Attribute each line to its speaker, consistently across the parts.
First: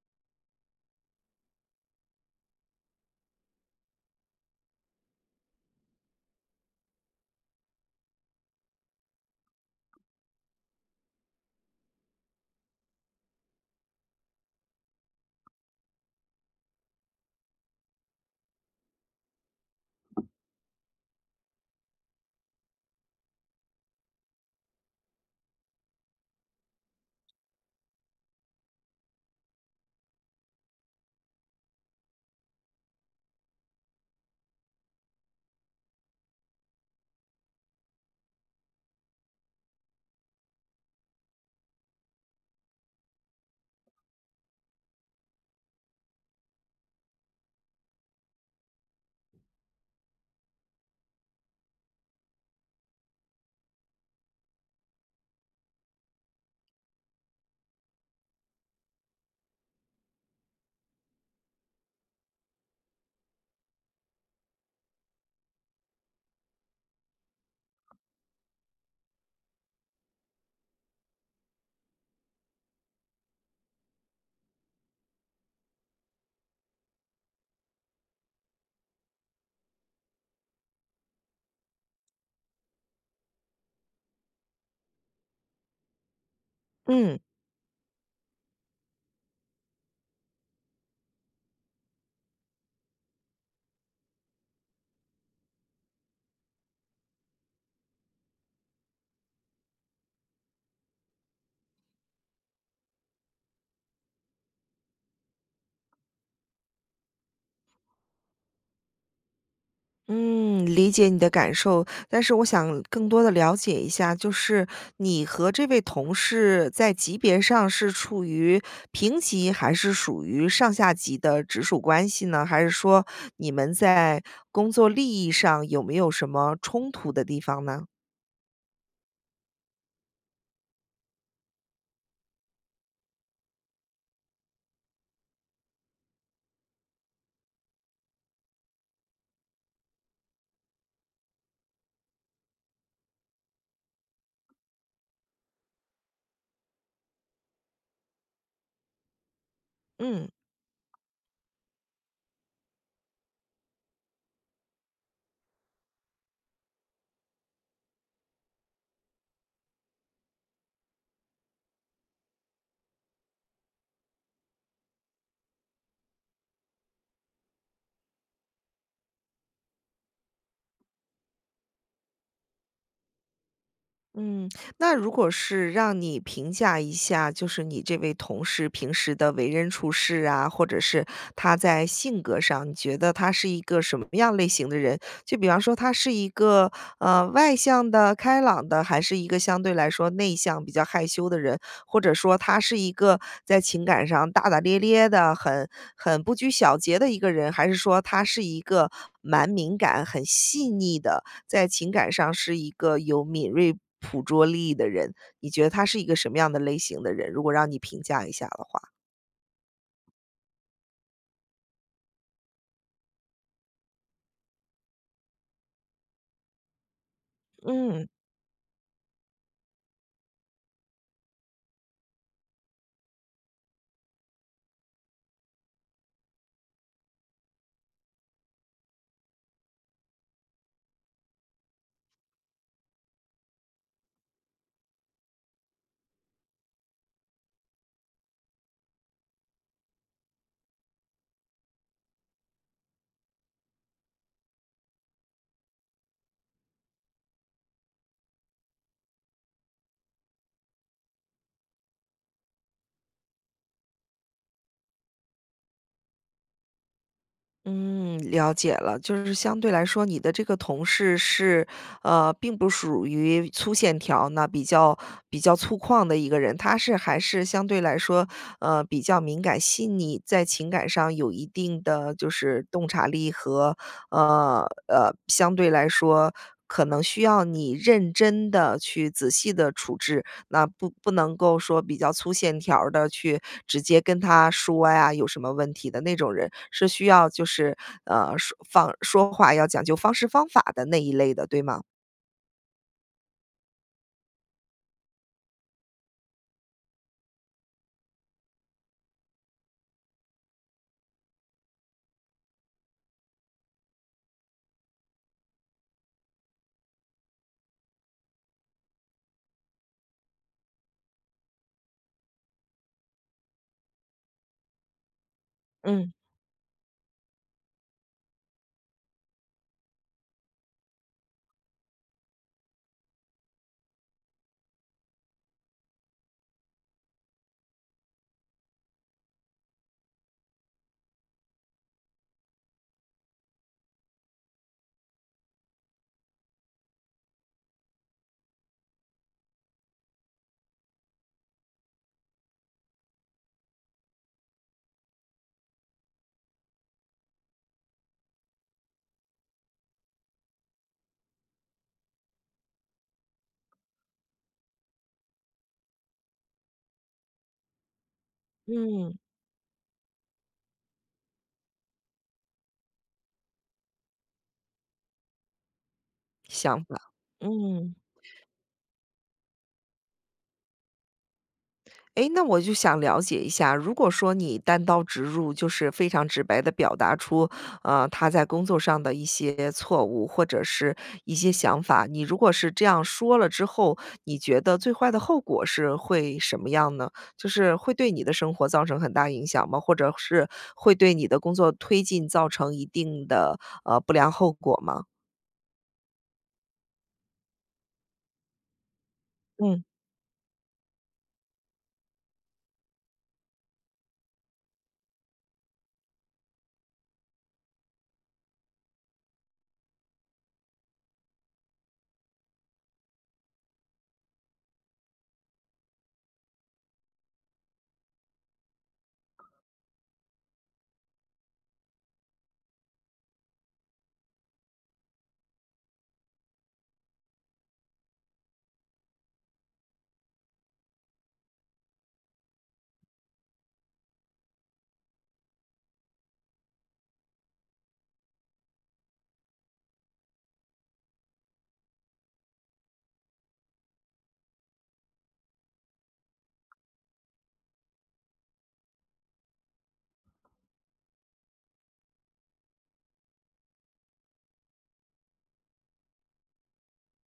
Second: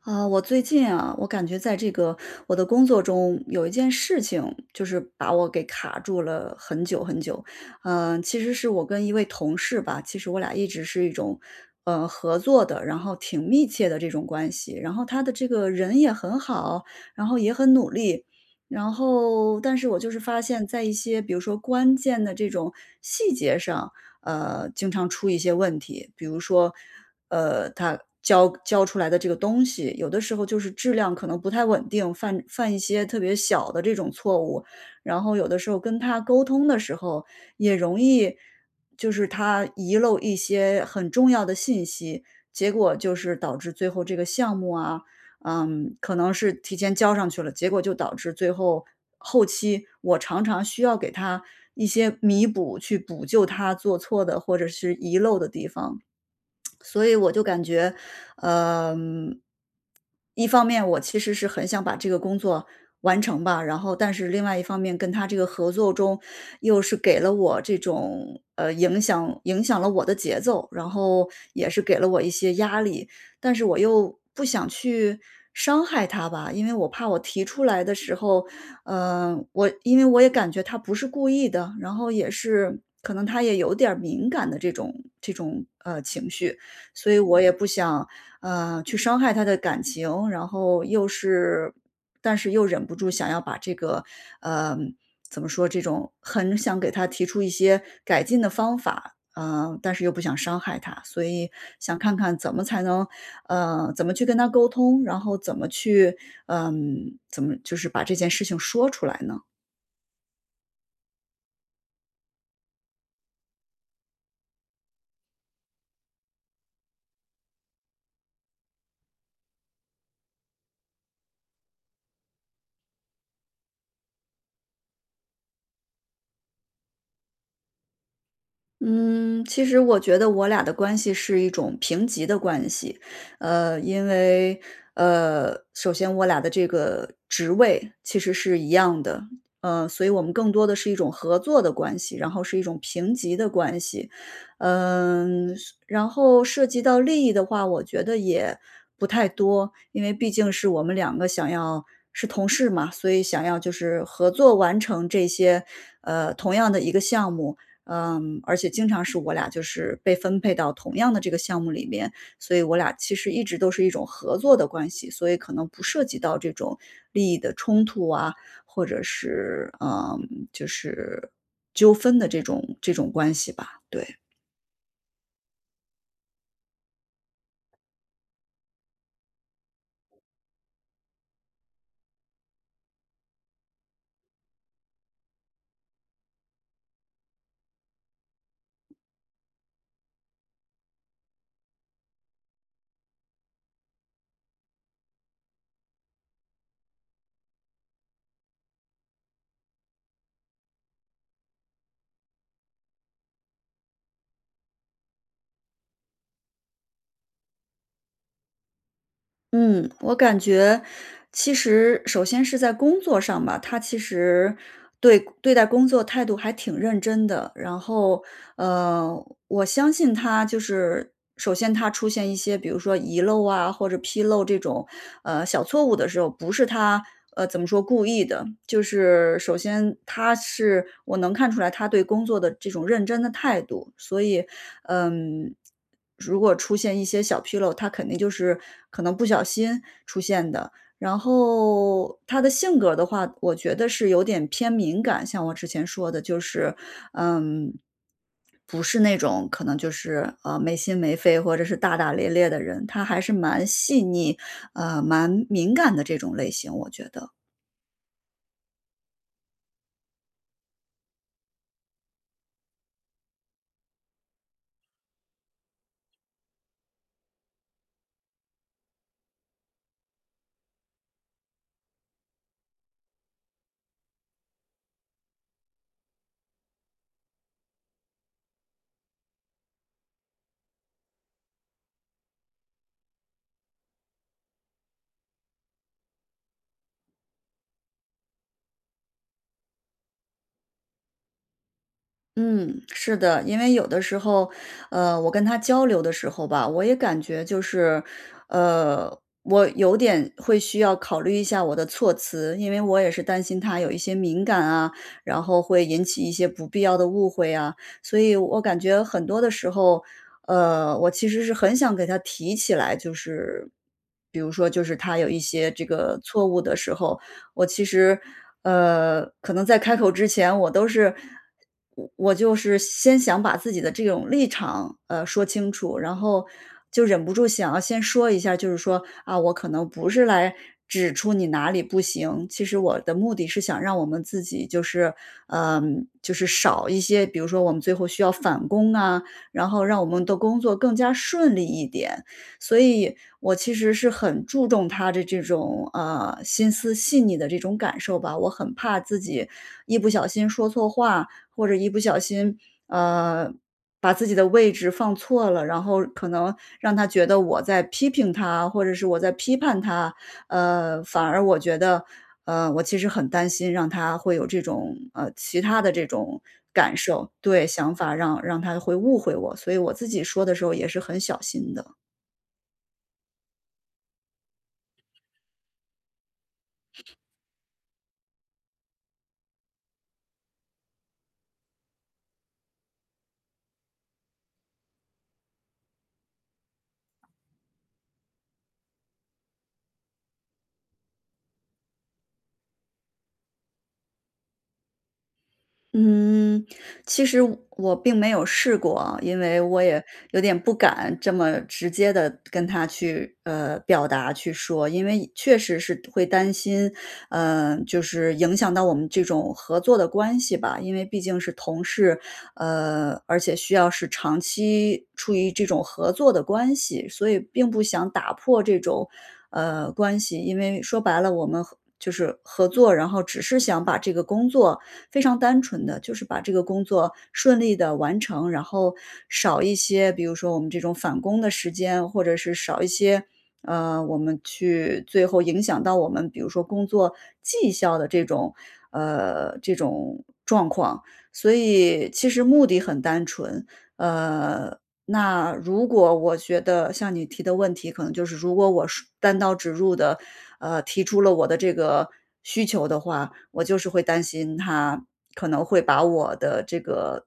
Speaker 1: 啊，我最近啊，我感觉在这个我的工作中有一件事情，就是把我给卡住了很久。其实是我跟一位同事吧，其实我俩一直是一种合作的，然后挺密切的这种关系。然后他的这个人也很好，然后也很努力。然后，但是我就是发现，在一些比如说关键的这种细节上，经常出一些问题，比如说。他教出来的这个东西，有的时候就是质量可能不太稳定，犯一些特别小的这种错误，然后有的时候跟他沟通的时候也容易，就是他遗漏一些很重要的信息，结果就是导致最后这个项目啊，嗯，可能是提前交上去了，结果就导致最后后期我常常需要给他一些弥补，去补救他做错的或者是遗漏的地方。所以我就感觉，嗯，一方面我其实是很想把这个工作完成吧，然后但是另外一方面跟他这个合作中，又是给了我这种呃影响了我的节奏，然后也是给了我一些压力，但是我又不想去伤害他吧，因为我怕我提出来的时候，嗯，我因为我也感觉他不是故意的，然后也是可能他也有点儿敏感的这种情绪，所
Speaker 2: 嗯
Speaker 1: 以我也不想，去伤害他的感情，然后又是但是又忍不住想要把这个，呃，怎么说，这种很想给他提出一些改进的方法，但是又不想伤害他，所以想看看怎么才能，怎么去跟他沟通，然后怎么去，嗯，怎么就是把这件事情说出来呢？
Speaker 2: 嗯，理解你的感受，但是我想更多的了解一下，就是你和这位同事在级别上是处于平级，还是属于上下级的直属关系呢？还是说你们在工作利益上有没有什么冲突的地方呢？
Speaker 1: 嗯，其实我觉得我俩的关系是一种平级的关系，因为首先我俩的这个职位其实是一样的，所以我们更多的是一种合作的关系，然后是一种平级的关系，嗯，然后涉及到利益的话，我觉得也不太多，因为
Speaker 2: 嗯。
Speaker 1: 毕竟是我们两个想要是同事嘛，所以想要就是合作完成这些同样的一个项目。嗯，而且经常是我俩就是被分配到同样的这个项目里面，所以我俩其实一直都是一种合作的关系，所以可能不涉及到这种利益的冲突啊，或者是嗯，就是纠纷的这种关系吧。对，
Speaker 2: 嗯，那如果是让你评价一下，就是你这位同事平时的为人处事啊，或者是他在性格上，你觉得他是一个什么样类型的人？就比方说，他是一个外向的、开朗的，还是一个相对来说内向、比较害羞的人？或者说，他是一个在情感上大大咧咧的、很不拘小节的一个人，还是说他是一个蛮敏感、很细腻的？在情感上是一个有敏锐捕捉力的人，你觉得他是一个什么样的类型的人？如果让你评价一下的话，
Speaker 1: 嗯，我感觉其实首先是在工作上吧，他其实对待工作态度还挺认真的，然
Speaker 2: 嗯。
Speaker 1: 后呃，我相信他就是首先他出现一些，比如说遗漏啊，或者纰漏这种，小错误的时候，不是他，怎么说，故意的。就是首先他是我能看出来他对工作的这种认真的态度，所以，嗯，如果出现一些小纰漏，他肯定就是可能不小心出现的。然后他的性格的话，我觉得是有点偏敏感，像我之前说的，就是，嗯，不是那种可能就是没心没肺或者是大大咧咧的人，他还是蛮细腻，蛮敏感的这种类型，我觉得。
Speaker 2: 嗯，了解了，就是相对来说，你的这个同事是，并不属于粗线条呢，比较粗犷的一个人，他是还是相对来说，比较敏感细腻，在情感上有一定的就是洞察力和，相对来说可能需要你认真的去仔细的处置，那不能够说比较粗线条儿的去直接跟他说呀，有什么问题的那种人，是需要就是，说方说话要讲究方式方法的那一类的，对吗？
Speaker 1: 嗯，是的，因为有的时候，我跟他交流的时候吧，我也感觉就是，我有点会需要考虑一下我的措辞，因为我也是担心他有一些敏感啊，然后会引起一些不必要的误会啊，所以我感觉很多的时候，我其实是很想给他提起来，就是比如说，就是他有一些这
Speaker 2: 嗯。
Speaker 1: 个错误的时候，我其实，可能在开口之前，我就是先想把自己的这种立场，说清楚，然后就忍不住想要先说一下，就是说啊，我可能不是来指出你哪里不行，其实我的目的是想让我们自己就是，嗯，就是少一些，比如说我们最后需要返工啊，然后让我们的工作更加顺利一点。所以我其实是很注重他的这种心思细腻的这种感受吧，我很怕自己一不小心说错话，或者一不小心，呃，把自己的位置放错了，然后可能让他觉得我在批评他，或者是
Speaker 2: 嗯，
Speaker 1: 我在批判他，反而我觉得，我其实很担心让他会有这种，其他的这种
Speaker 2: 想法，
Speaker 1: 感受，对，
Speaker 2: 嗯。
Speaker 1: 想法让他会误会我，所以我自己说的时候也是很小心的。
Speaker 2: 诶，那我就想了解一下，如果说你单刀直入，就是非常直白的表达出，他在工作上的一些错误或者是一些想法，你如果是这样说了之后，你觉得最坏的后果是会什么样呢？就是会对你的生活造成很大影响吗？或者是会对你的工作推进造成一定的，不良后果吗？
Speaker 1: 嗯，其实我并没有试过啊因为
Speaker 2: 嗯。
Speaker 1: 我也有点不敢这么直接的跟他去表达去说，因为确实是会担心，就是影响到我们这种合作的关系吧，因为毕竟是同事，而且需要是长期处于这种合作的关系，所以并不想打破这种，关系。因为说白了，我们合就是合作，然后只是想把这个工作非常单纯的就是把这个工作顺利的完成，然后少一些，比如说我们这种返工的时间，或者是少一些，我们去最后影响到我们，比如说工作绩效的这种状况。所以其实目的很单纯。呃，那如果我觉得像你提的问题，可能就是如果我是单刀直入的，提出了我的这个需求的话，我就是会担心他可能会把我的这个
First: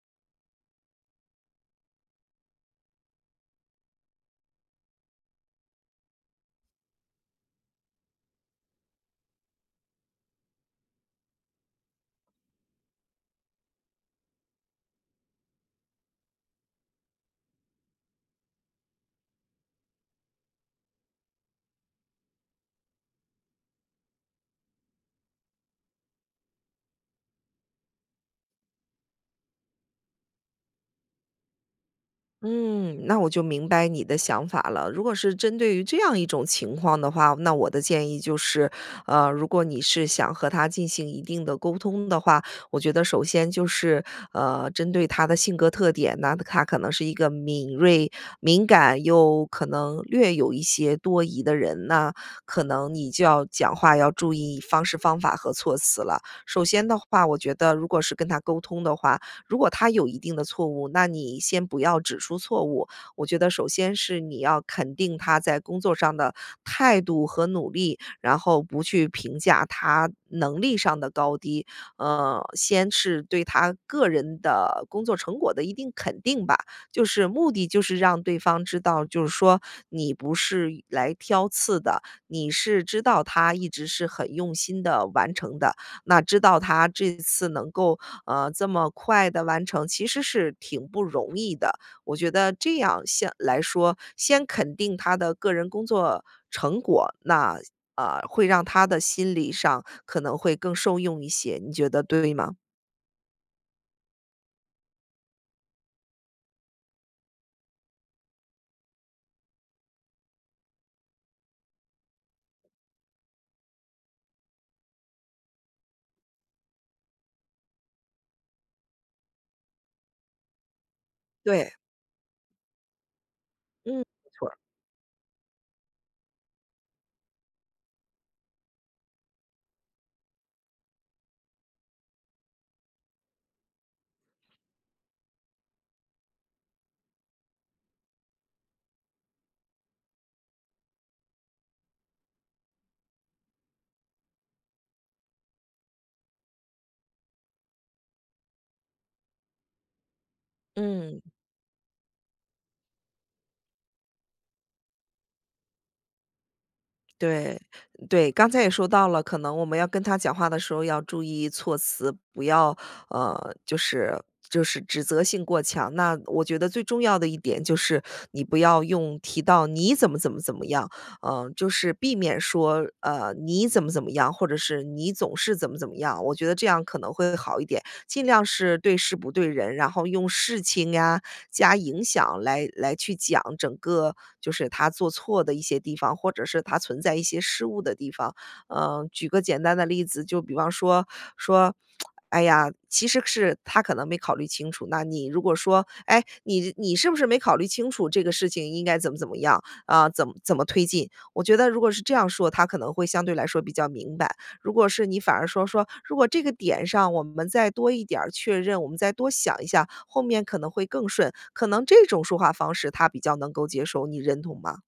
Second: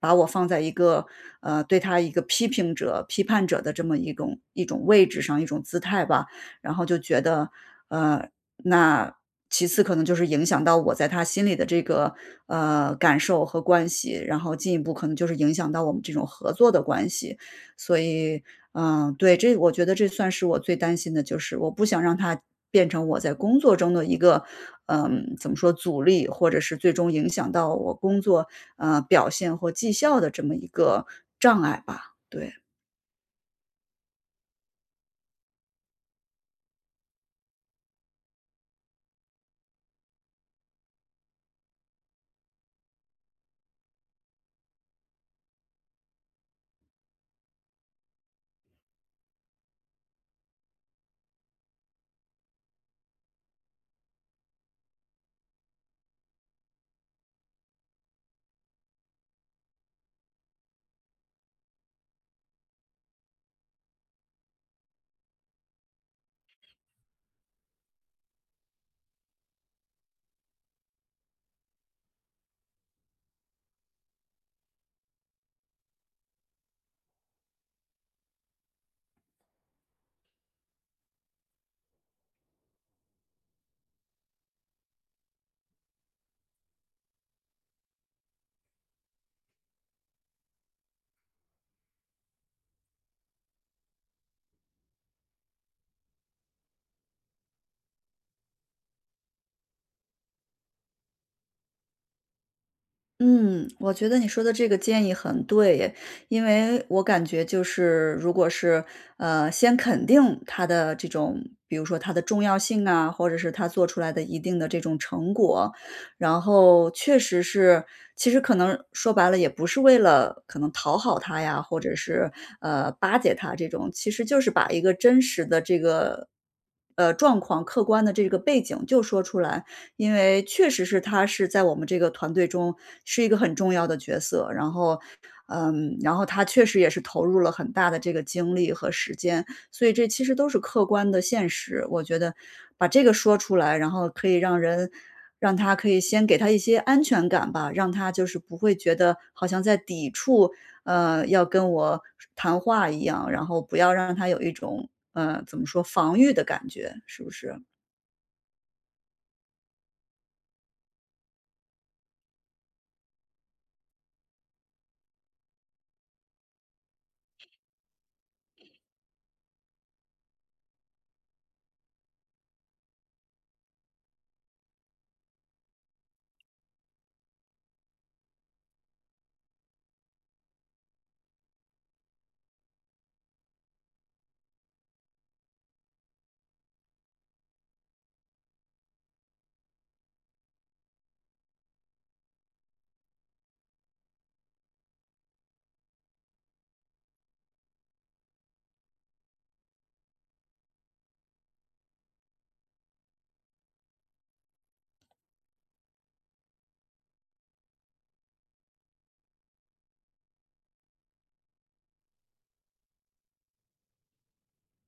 Speaker 1: 把我放在一个，对他一个批评者、批判者的这么一种位置上、一种姿态吧。然后就觉得，呃，那其次可能就是影响到我在他心里的这个，感受和关系，然后进一步可能就是影响到我们这种合作的关系。所以，嗯，对，这我觉得这算是我最担心的，就是我不想让他变成我在工作中的一个，嗯，怎么说阻力，或者是最终影响到我工作，表现或绩效的这么一个障碍吧，对。
Speaker 2: 嗯，那我就明白你的想法了。如果是针对于这样一种情况的话，那我的建议就是，如果你是想和他进行一定的沟通的话，我觉得首先就是，针对他的性格特点，那他可能是一个敏锐、敏感又可能略有一些多疑的人，那可能你就要讲话要注意方式方法和措辞了。首先的话，我觉得如果是跟他沟通的话，如果他有一定的错误，那你先不要指出错误。我觉得首先是你要肯定他在工作上的态度和努力，然后不去评价他能力上的高低。先是对他个人的工作成果的一定肯定吧，就是目的就是让对方知道，就是说你不是来挑刺的，你是知道他一直是很用心的完成的，那知道他这次能够这么快的完成，其实是挺不容易的。我觉得这样先来说，先肯定他的个人工作成果，那，会让他的心理上可能会更受用一些，你觉得对吗？
Speaker 1: 嗯，我觉得你说的这个建议很对耶，因为我感觉就是，如果是先肯定他的这种，比如说他的重要性啊，或者是他做出来的一定的这种成果，然后确实是，其实可能说白了也不是为了可能讨好他呀，
Speaker 2: 对。
Speaker 1: 或者是巴结他这种，
Speaker 2: 嗯，
Speaker 1: 其实
Speaker 2: 没
Speaker 1: 就
Speaker 2: 错
Speaker 1: 是
Speaker 2: 儿。
Speaker 1: 把一个真实的这个状况、客观的这个背景就说出来，因为确实是他是在我们这个团队中是一个很重要的角色，然后，嗯，然后他确实也是投入了很大的这个精力和时间，所以这其实都是客观的现实。我觉得把这个说出来，然后可以让人让他可以先给他一些安全感吧，让他就是不会觉得好像在抵触，
Speaker 2: 嗯。
Speaker 1: 要跟我谈话一样，然后不要让他有一种，怎么说防御的感觉，是不
Speaker 2: 对，
Speaker 1: 是？
Speaker 2: 对，刚才也说到了，可能我们要跟他讲话的时候要注意措辞，不要呃，就是就是指责性过强。那我觉得最重要的一点就是，你不要用提到你怎么怎么怎么样，嗯、就是避免说你怎么怎么样，或者是你总是怎么怎么样。我觉得这样可能会好一点，尽量是对事不对人，然后用事情呀、加影响来去讲整个就是他做错的一些地方，或者是他存在一些失误的地方。嗯，举个简单的例子，就比方说说，哎呀，其实是他可能没考虑清楚。那你如果说，哎，你是不是没考虑清楚这个事情应该怎么怎么样啊、怎么怎么推进？我觉得如果是这样说，他可能会相对来说比较明白。如果是你反而说如果这个点上我们再多一点儿确认，我们再多想一下，后面可能会更顺，可能这种说话方式他比较能够接受，你认同吗？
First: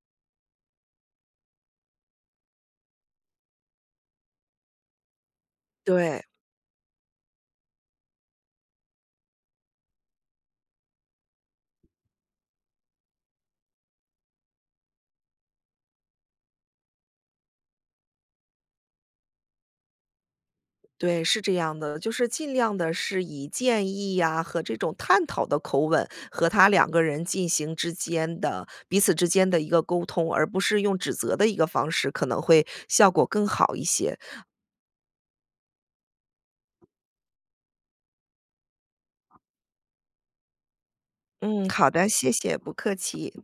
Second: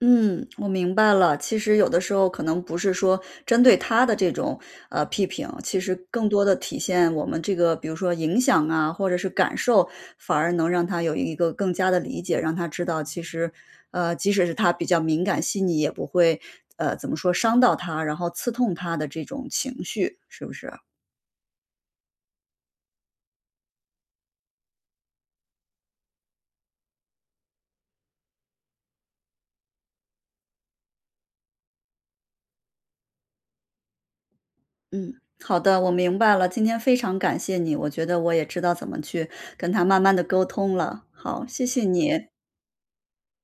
Speaker 1: 嗯，我明白了。其实有的时候可能不是说针对他的这种批评，其实
Speaker 2: 对，
Speaker 1: 更多的体现我们这个，比如说影响啊，或者是感受，反而能让他有一个更加的理解，让他知道其实即使是他比较敏感细腻，也不会怎么说伤到他，然后刺痛他的这种情绪，是不是啊？
Speaker 2: 对，是这样的，就是尽量的是以建议呀、和这种探讨的口吻和他两个人进行之间的彼此之间的一个沟通，而不是用指责的一个方式，可能会效果更好一些。
Speaker 1: 嗯，好的，我明白了。今天非常感谢你，我觉得我也知道怎么去跟他慢慢的沟通了。好，谢
Speaker 2: 嗯，
Speaker 1: 谢
Speaker 2: 好的，
Speaker 1: 你。
Speaker 2: 谢谢，不客气。